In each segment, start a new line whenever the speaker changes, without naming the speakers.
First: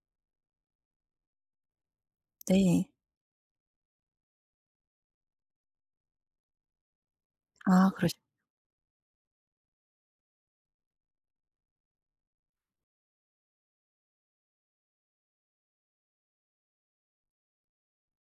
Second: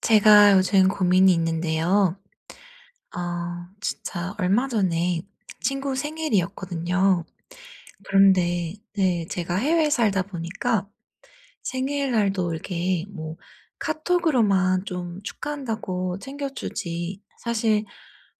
제가 요즘 고민이 있는데요.
네.
어 진짜 얼마 전에 친구 생일이었거든요.
아 그러셨
그런데 네 제가 해외에 살다 보니까 생일날도 이렇게 뭐 카톡으로만 좀 축하한다고 챙겨 주지 사실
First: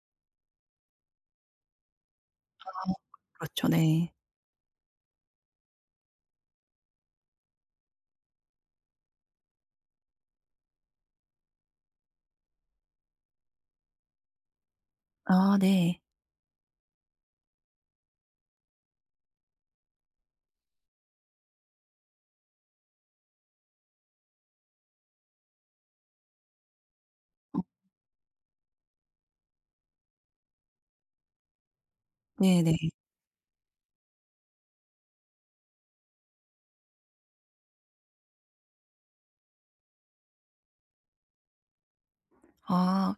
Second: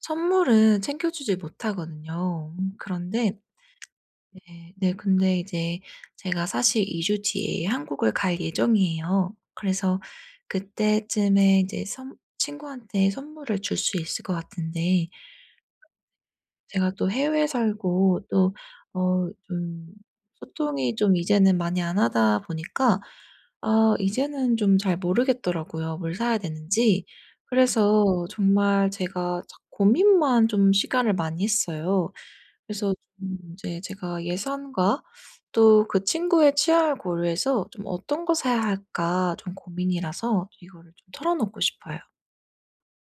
선물은 챙겨 주지 못하거든요. 음
아
그런데
그렇죠 네.
네. 네, 근데 이제 제가 사실 2 주 뒤에 한국을 갈 예정이에요. 그래서 그때쯤에 이제 선 친구한테 선물을 줄 수 있을 것 같은데
아 네.
제가 또 해외에 살고 또 어 좀 소통이 좀 이제는 많이 안 하다 보니까 아 이제는 좀 잘 모르겠더라고요, 뭘 사야 되는지. 그래서 정말 제가 자꾸 고민만 좀 시간을 많이 써요.
네네.
그래서 좀 이제 제가 예산과 또 그 친구의 취향을 고려해서 좀 '어떤 거 사야 할까.' 좀 고민이라서 이거를 좀 털어 놓고 싶어요.
아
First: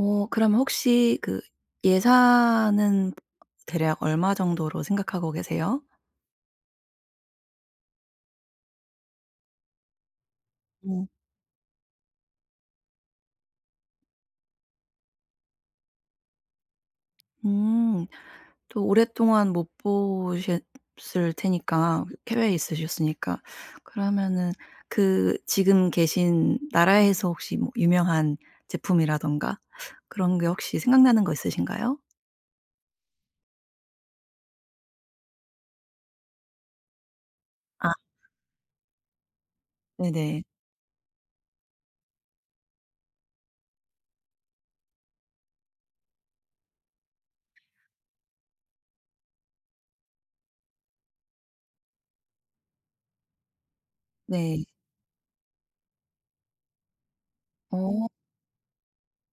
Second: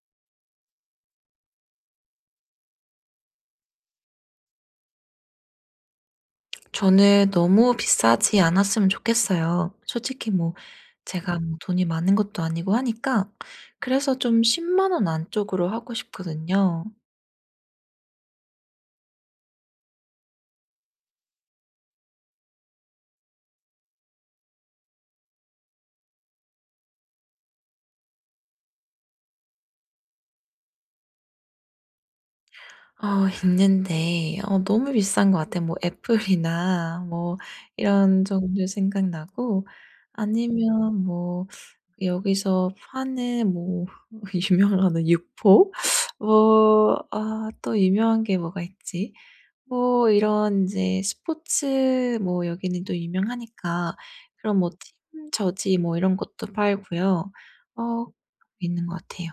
어 그러면 혹시 그 예산은 대략 얼마정도로 생각하고 계세요?
저는 너무 비싸지 않았으면 좋겠어요. 솔직히 뭐
음.
제가 뭐 돈이 많은 것도 아니고 하니까 그래서 좀 100,000 원 안쪽으로 하고 싶거든요.
음 또 오랫동안 못 보셨을 테니까 그 해외에 있으셨으니까 그러면은 그 지금 계신 나라에서 혹시 뭐 유명한 제품이라든가 그런 게 혹시 생각나는 거 있으신가요?
어 있는데 어 너무 비싼 거 같아요. 뭐 애플이나 뭐
아.
이런 정도 생각나고
네네.
아니면 뭐 여기서 파는 뭐 어 유명하는 육포? 뭐 아 또 유명한 게 뭐가 있지? 어 이런 이제 스포츠 뭐 여기는 또 유명하니까 그런
네.
뭐 팀 저지 뭐 이런 것도 팔고요. 어
어.
있는 것 같아요.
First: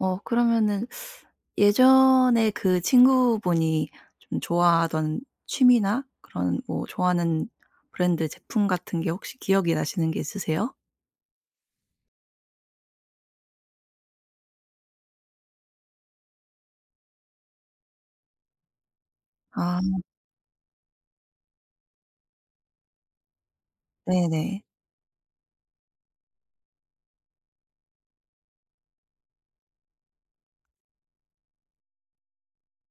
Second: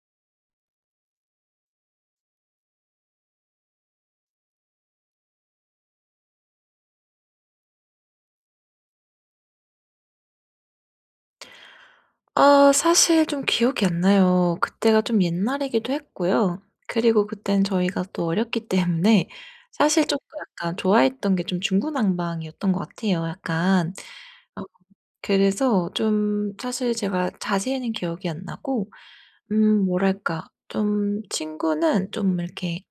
어 그러면은 예전에 그 친구분이 좀 좋아하던 취미나 그런 뭐 좋아하는 브랜드 제품 같은 게 혹시 기억이 나시는 게 있으세요?
아 사실 좀 기억이 안 나요. 그때가 좀 옛날이기도 했고요. 그리고 그때는 저희가 또 어렸기 때문에
아.
사실 쪼끔 약간 좋아했던 게 좀 중구난방이었던 것 같아요 약간.
네네.
어 그래서 좀 사실 제가 자세히는 기억이 안 나고 음 뭐랄까 좀 친구는 좀 이렇게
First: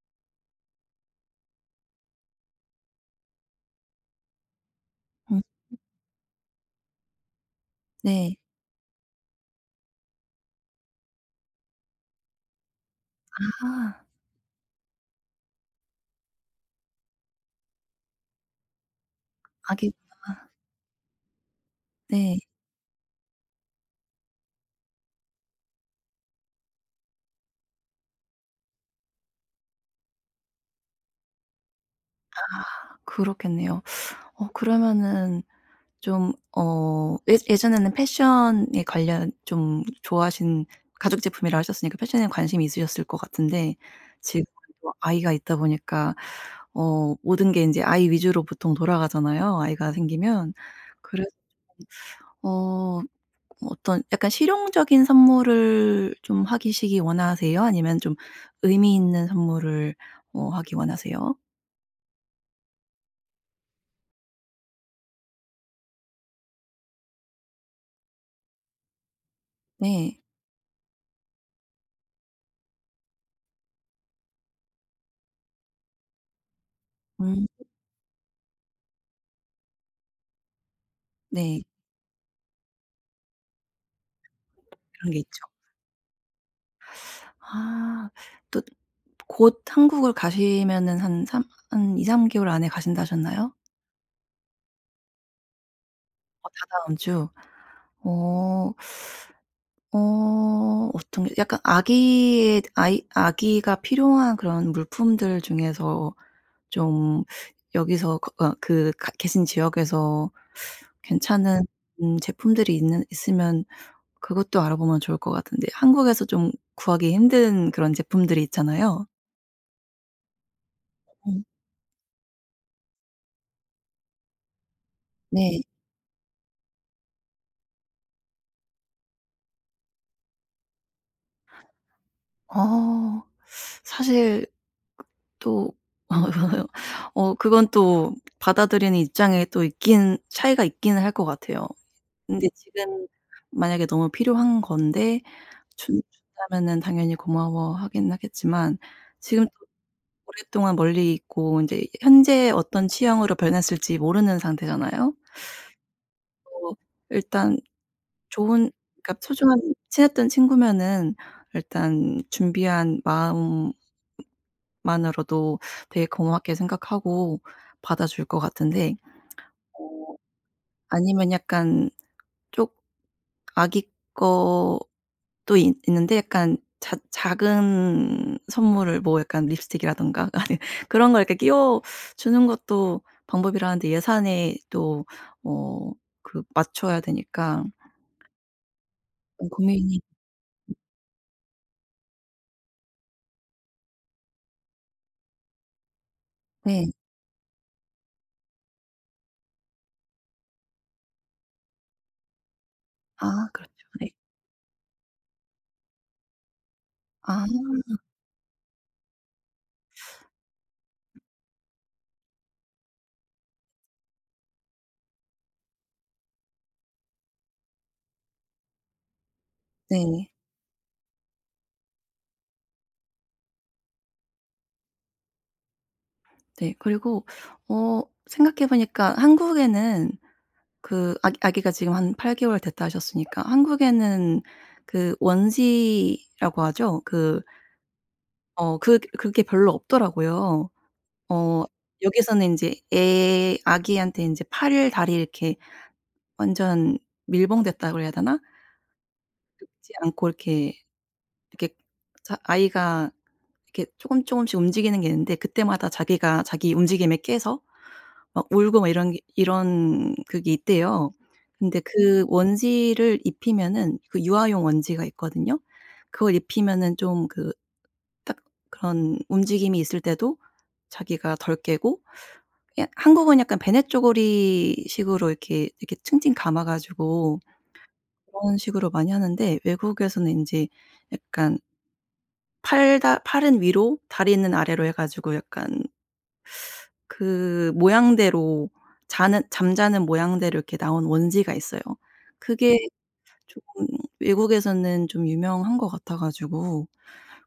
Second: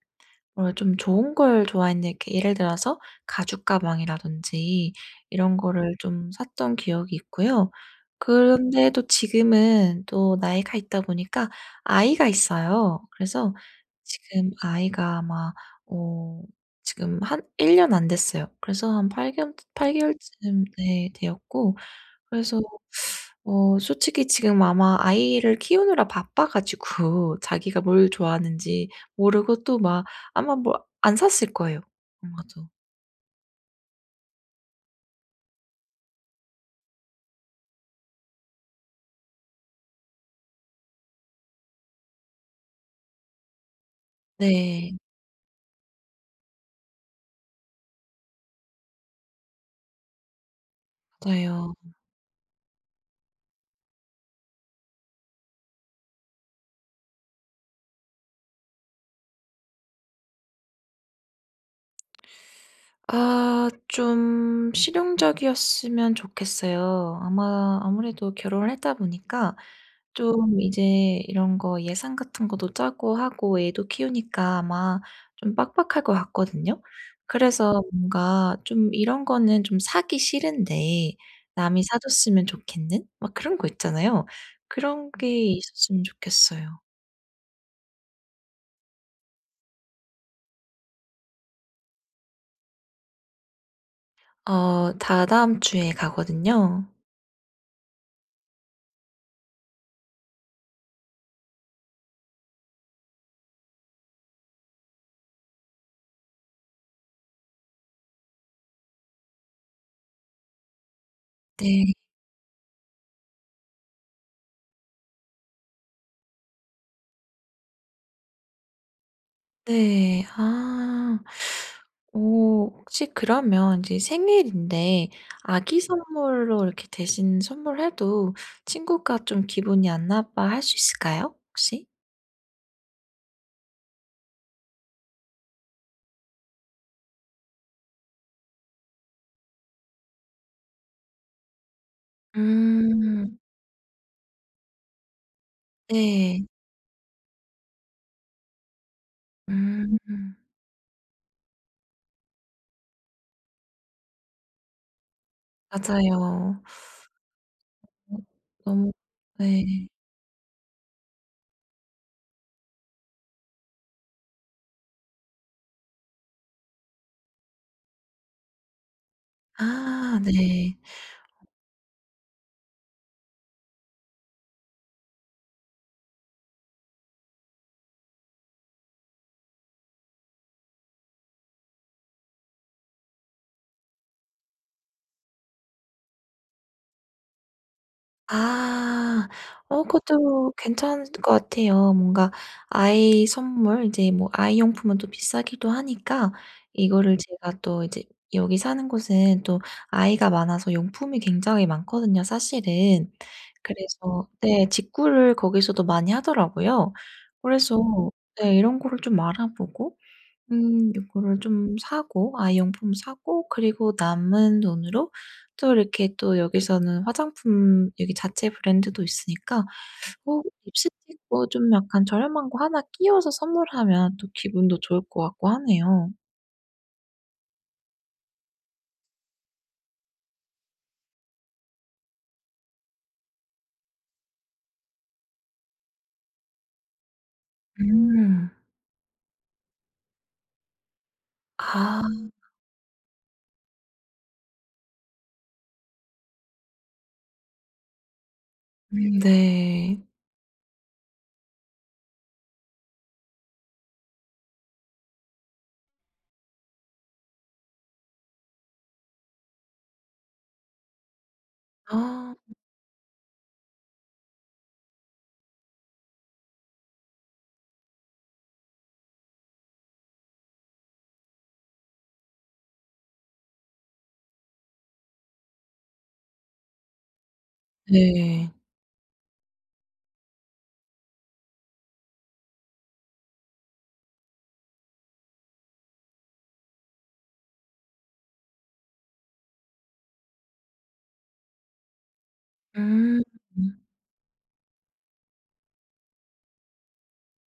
뭔가 좀 좋은 걸 좋아했는 게 예를 들어서 가죽 가방이라든지
음.
이런 거를 좀 샀던 기억이 있고요.
네.
그런데도 지금은 또 나이가 있다 보니까 아이가 있어요. 그래서
아.
지금 아이가 아마 어 지금 한 1 년 안 됐어요. 그래서 한 팔개월쯔
아기 있구나.
팔개월쯤 ...예 되었고
네.
그래서 어 솔직히 지금 아마 아이를 키우느라 바빠 가지고 자기가 뭘 좋아하는지 모르고 또 막 아마 뭐 안 샀을 거예요,
아
아마도.
그렇겠네요. 어 그러면은 좀 어 예 예전에는 패션에 관련 좀 좋아하신 가죽 제품이라 하셨으니까 패션에 관심이 있으셨을 것 같은데 지금은 또
네.
아이가 있다 보니까 어 모든 게 인제 아이 위주로 보통 돌아가잖아요, 아이가 생기면. 그래서
맞아요.
좀 어 뭐 어떤 약간 실용적인 선물을 좀 하시기 원하세요? 아니면 좀 의미있는 선물을 뭐 하기 원하세요?
아 좀 실용적이었으면 좋겠어요. 아마 아무래도 결혼을 했다 보니까
네.
좀 이제 이런 거 예산 같은 것도 짜고 하고 애도 키우니까 아마 좀 빡빡할 것 같거든요.
음.
그래서 뭔가 좀 이런 거는 좀 사기 싫은데
네.
남이 사줬으면 좋겠는 막 그런 거 있잖아요. 그런
그런 게
게
있죠.
있었으면 좋겠어요.
아 또 곧 한국을 가시면은 한 3 한 2-3 개월 안에 가신다 하셨나요?
어 다다음 주에
어
가거든요.
다다음 주. 어. 어 어떤 게 약간 아기의 아이 아기가 필요한 그런 물품들 중에서 좀 여기서 그 어 그 가 계신 지역에서 괜찮은
네.
음 제품들이 있는 있으면 그것도 알아보면 좋을 것 같은데 한국에서 좀 구하기 힘든 그런 제품들이 있잖아요.
네. 아.
음.
어 혹시 그러면 인제 생일인데
네.
아기 선물로 이렇게 대신 선물해도 친구가 좀 기분이 안 나빠할 수 있을까요 혹시?
어 사실 또 어 그건 또 받아들이는 입장에 또 있기는 차이가 있기는 할 것 같아요. 근데 지금
음.
만약에 너무 필요한 건데 준
네.
준다면은 당연히 고마워하기는 하겠지만 지금 또
음.
오랫동안 멀리 있고 인제 현재 어떤 취향으로 변했을지 모르는 상태잖아요?
맞아요.
어 일단 좋은
너무
그니까 소중한
네.
친했던 친구면은 일단 준비한 마음만으로도 되게 고맙게 생각하고 받아줄 것 같은데 어
아 네.
아니면 약간 쪼 아기 것도 이 있는데 약간 작 작은 선물을 뭐 약간 립스틱이라든가 아니 그런 걸 이렇게 끼워주는 것도 방법이라 하는데 예산에 또 뭐 그 맞춰야 되니까
아.
어
어
고민이
그것도 괜찮을 것 같아요. 뭔가 아이 선물 인제 뭐 아이 용품은 또 비싸기도 하니까
네.
이거를 제가 또 이제 여기 사는 곳은 또 아이가 많아서 용품이 굉장히 많거든요 사실은.
아 그렇죠. 네.
그래서 네 직구를 거기서도 많이 하더라고요.
아.
그래서 네 이런 거를 좀 알아보고 음 이거를 좀 사고 아이 용품 사고 그리고 남은 돈으로 또 이렇게 또 여기서는 화장품 여기 자체 브랜드도 있으니까
네.
어 립스틱도 좀 약간 저렴한 거 1 끼워서 선물하면 또 기분도 좋을 것 같고 하네요.
네. 그리고 어 생각해 보니까 한국에는 그 아기 아기가 지금 한 8 개월 됐다 하셨으니까 한국에는 그 원지라고 하죠. 그
음.
어 그 그게 별로 없더라고요. 어
아.
여기서는 인제 애 아기한테 인제 팔을 다리를 이렇게 완전 밀봉됐다 그래야 되나?
음
눕지
네.
않고 이렇게 이렇게 자 아이가 이렇게 쪼금 쪼금씩 움직이는 게 있는데 그때마다 자기가 자기 움직임에 깨서 막 울고 막 이런 게 이런 그게 있대요. 근데 그
아.
원지를 입히면은 그 유아용 원지가 있거든요. 그걸 입히면은 좀 그 딱 그런 움직임이 있을 때도 자기가 덜 깨고 그냥 한국은 약간 배냇저고리 식으로 이렇게 이렇게 칭칭 감아 가지고
네.
그런 식으로 많이 하는데 외국에서는 인제 약간 팔다 팔은 위로 다리는 아래로 해 가지고 약간 그 모양대로 자는 잠자는 모양대로 이렇게 나온 원지가 있어요. 그게
음.
쪼금 외국에서는 좀 유명한 것 같아 가지고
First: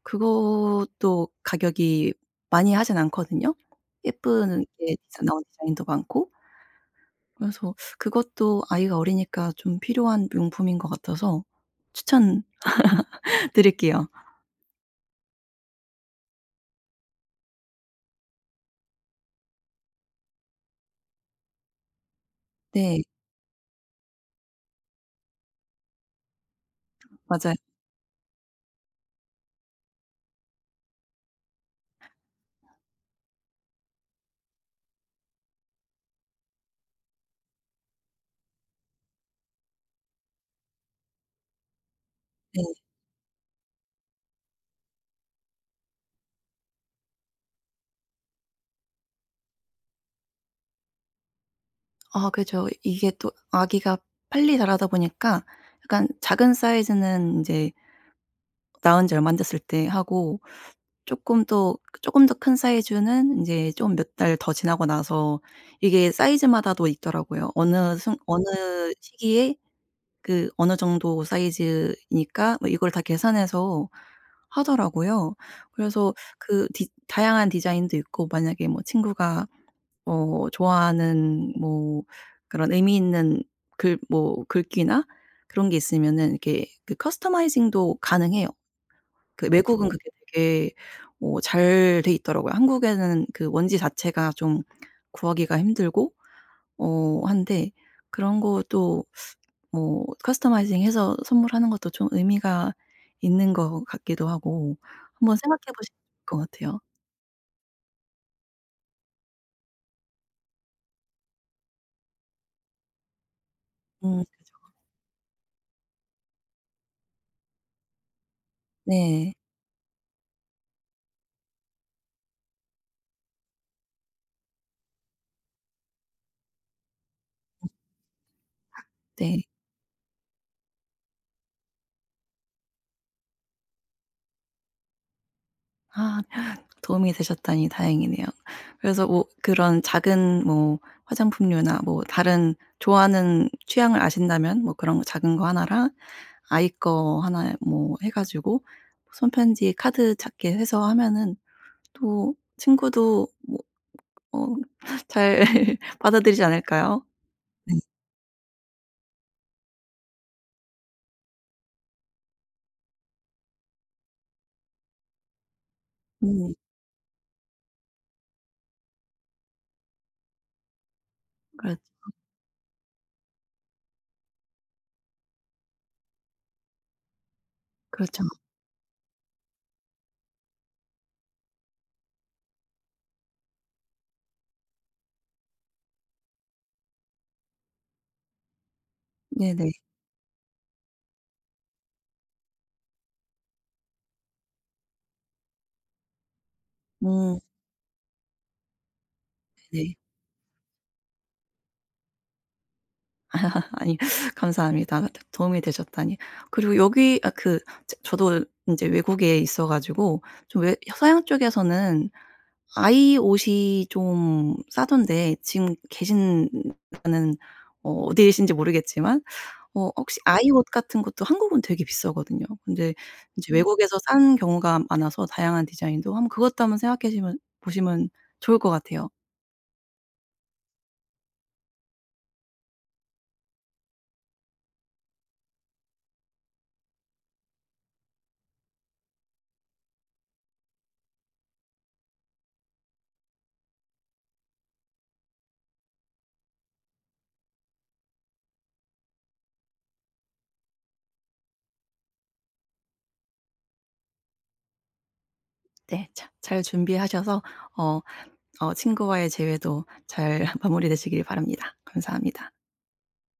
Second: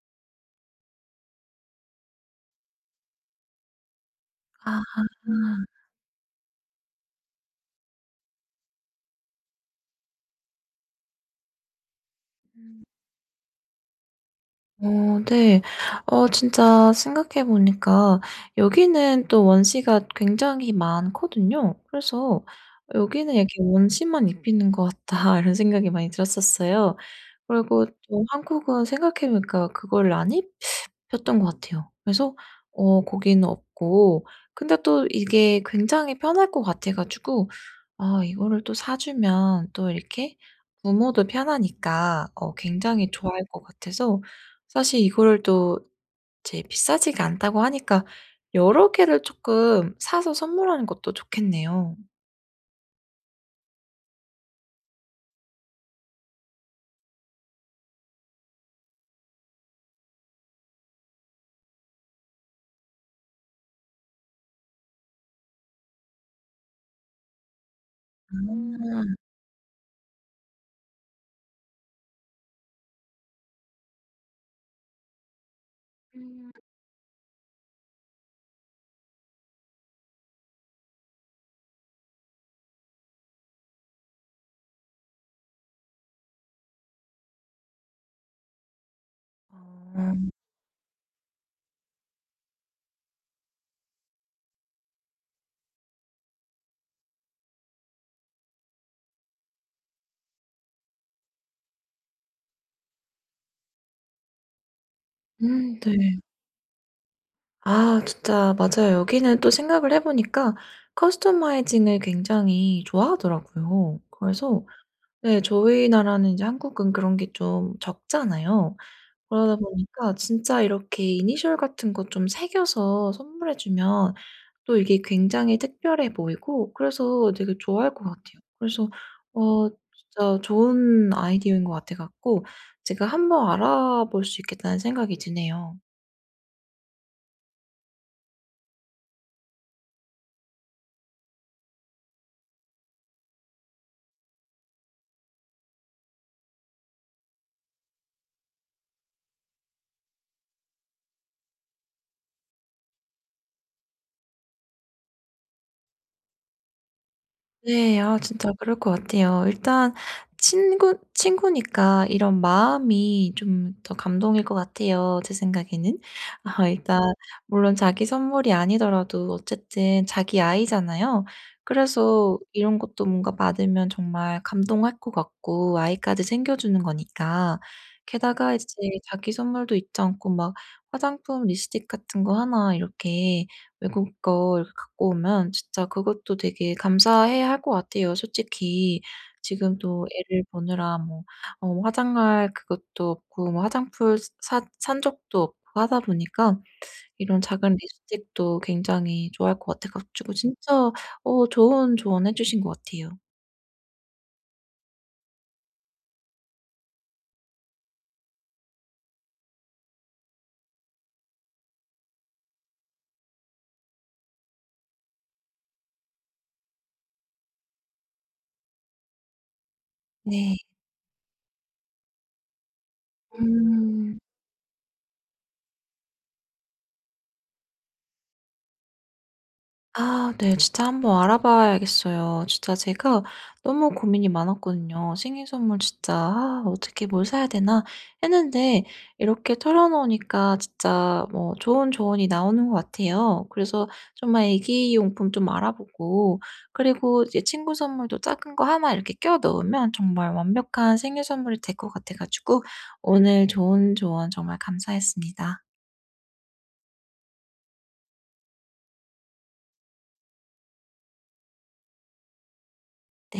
그것도 가격이 많이 하지는 않거든요. 예쁘게
아.
이제 나온 디자인도 많고 그래서 그것도 아이가 어리니까 좀 필요한 용품인 것 같아서 추천
음.
드릴게요.
어 네. 어 진짜 생각해 보니까 여기는 또 원지가 굉장히 많거든요. 그래서
네.
'여기는 이렇게 원지만 입히는 것 같다.' 이런 생각이 많이 들었었어요.
맞아요.
그리고 또 한국은 생각해 보니까 그거를 안 입혔던 것 같아요. 그래서 어 거기는 없고 근데 또 이게 굉장히 편할 것 같아 가지고 아 이거를 또 사주면 또 이렇게 부모도 편하니까 어
네.
굉장히 좋아할 것 같아서 사실 이거를 또 이제 비싸지가 않다고 하니까 여러 개를 쪼끔 사서 선물하는 것도 좋겠네요.
아 그죠. 이게 또 아기가 빨리 자라다 보니까 약간 작은 사이즈는 인제 나온 지 얼마 안 됐을 때 하고 쪼끔 또 그 쪼끔 더 큰 사이즈는 인제 좀 몇 달 더 지나고 나서 이게 사이즈마다도 있더라고요. 어느 순 어느
음.
시기에 그 어느 정도 사이즈이니까 뭐 이걸 다 계산해서 하더라고요. 그래서
음.
그 디 다양한 디자인도 있고 만약에 뭐 친구가 어 좋아하는 뭐 그런 의미 있는 글 뭐 글귀나 그런 게 있으면은 이렇게 그 커스터마이징도 가능해요. 그 외국은 그게
아.
되게 어 잘 돼 있더라고요. 한국에는 그 원지 자체가 좀 구하기가 힘들고 어 한데 그런 것도 뭐 커스터마이징해서 선물하는 것도 좀 의미가 있는 것 같기도 하고 한번 생각해
음
보시
네.
[unintelligible] 것 같아요.
아 진짜 맞아요. 여기는 또 생각을 해 보니까 커스터마이징을 굉장히 좋아하더라고요.
어.
그래서 네 저희 나라는 이제 한국은 그런 게 좀 적잖아요.
네.
그러다 보니까 진짜 이렇게 이니셜 같은 거 좀 새겨서 선물해 주면 또 이게 굉장히 특별해 보이고 그래서 되게 좋아할 것 같아요. 그래서
네.
어 진짜 좋은 아이디어인 것 같아 갖고 제가 한번 알아볼 수 있겠다는 생각이 드네요.
아 도움이 되셨다니 다행이네요. 그래서 뭐 그런 작은 뭐 화장품류나 뭐 다른 좋아하는 취향을 아신다면 뭐 그런 거 작은 거 하나랑 아이 거 하나에 뭐 해 가지고 손 편지에 카드 작게 해서 하면은 또 친구도 뭐 어 잘 받아들이지 않을까요? 네.
네. 아 진짜 그럴 것 같아요. 일단 친구 친구니까 이런 마음이 좀 더 감동일 것 같아요 제 생각에는.
네.
아 일단 물론 자기 선물이 아니더라도 어쨌든 자기 아이잖아요.
그렇죠.
그래서 이런 것도 뭔가 받으면 정말 감동할 것 같고 아이까지 챙겨주는 거니까
그렇죠.
게다가 이제 자기 선물도 잊지 않고 막 화장품 립스틱 같은 거 하나 이렇게 외국 거 이렇게 갖고 오면 진짜 그것도 되게 감사해 할 것 같아요. 솔직히
네네.
지금도 애를 보느라 뭐 어 화장할 그것도 없고 뭐 화장품 샀 산 적도 없고 하다 보니까
음.
이런 작은 립스틱도 굉장히 좋아할 것 같아
네.
가지고 진짜 어 좋은 조언해 주신 것 같아요.
아니 감사합니다 아무튼 도움이 되셨다니. 그리고 여기 아 그 저 저도 인제 외국에 있어 가지고 좀 외 서양 쪽에서는 아이 옷이 좀 싸던데 지금 계신느 는 어 어디 계신지 모르겠지만 어 혹시 아이
네.
옷 같은 것도 한국은 되게 비싸거든요. 근데 이제 외국에서
음.
싼 경우가 많아서 다양한 디자인도 한번 그것도 한번 생각해시면 보시면 좋을 것 같아요.
아 네. 진짜 한번 알아봐야겠어요. 진짜 제가 너무 고민이 많았거든요. 생일 선물 진짜 '아 어떻게 뭘 사야 되나?' 했는데 이렇게 털어놓으니까 진짜 뭐 좋은 조언이 나오는 것 같아요. 그래서 정말 애기 용품 좀 알아보고 그리고 이제 친구 선물도 작은 거 하나 이렇게 끼워 넣으면 정말 완벽한 생일 선물이 될 것 같아 가지고 오늘 좋은 조언 정말 감사했습니다.
네. 자 잘 준비하셔서 어 어 친구와의 재회도 잘 마무리 되시길 바랍니다. 감사합니다.
네.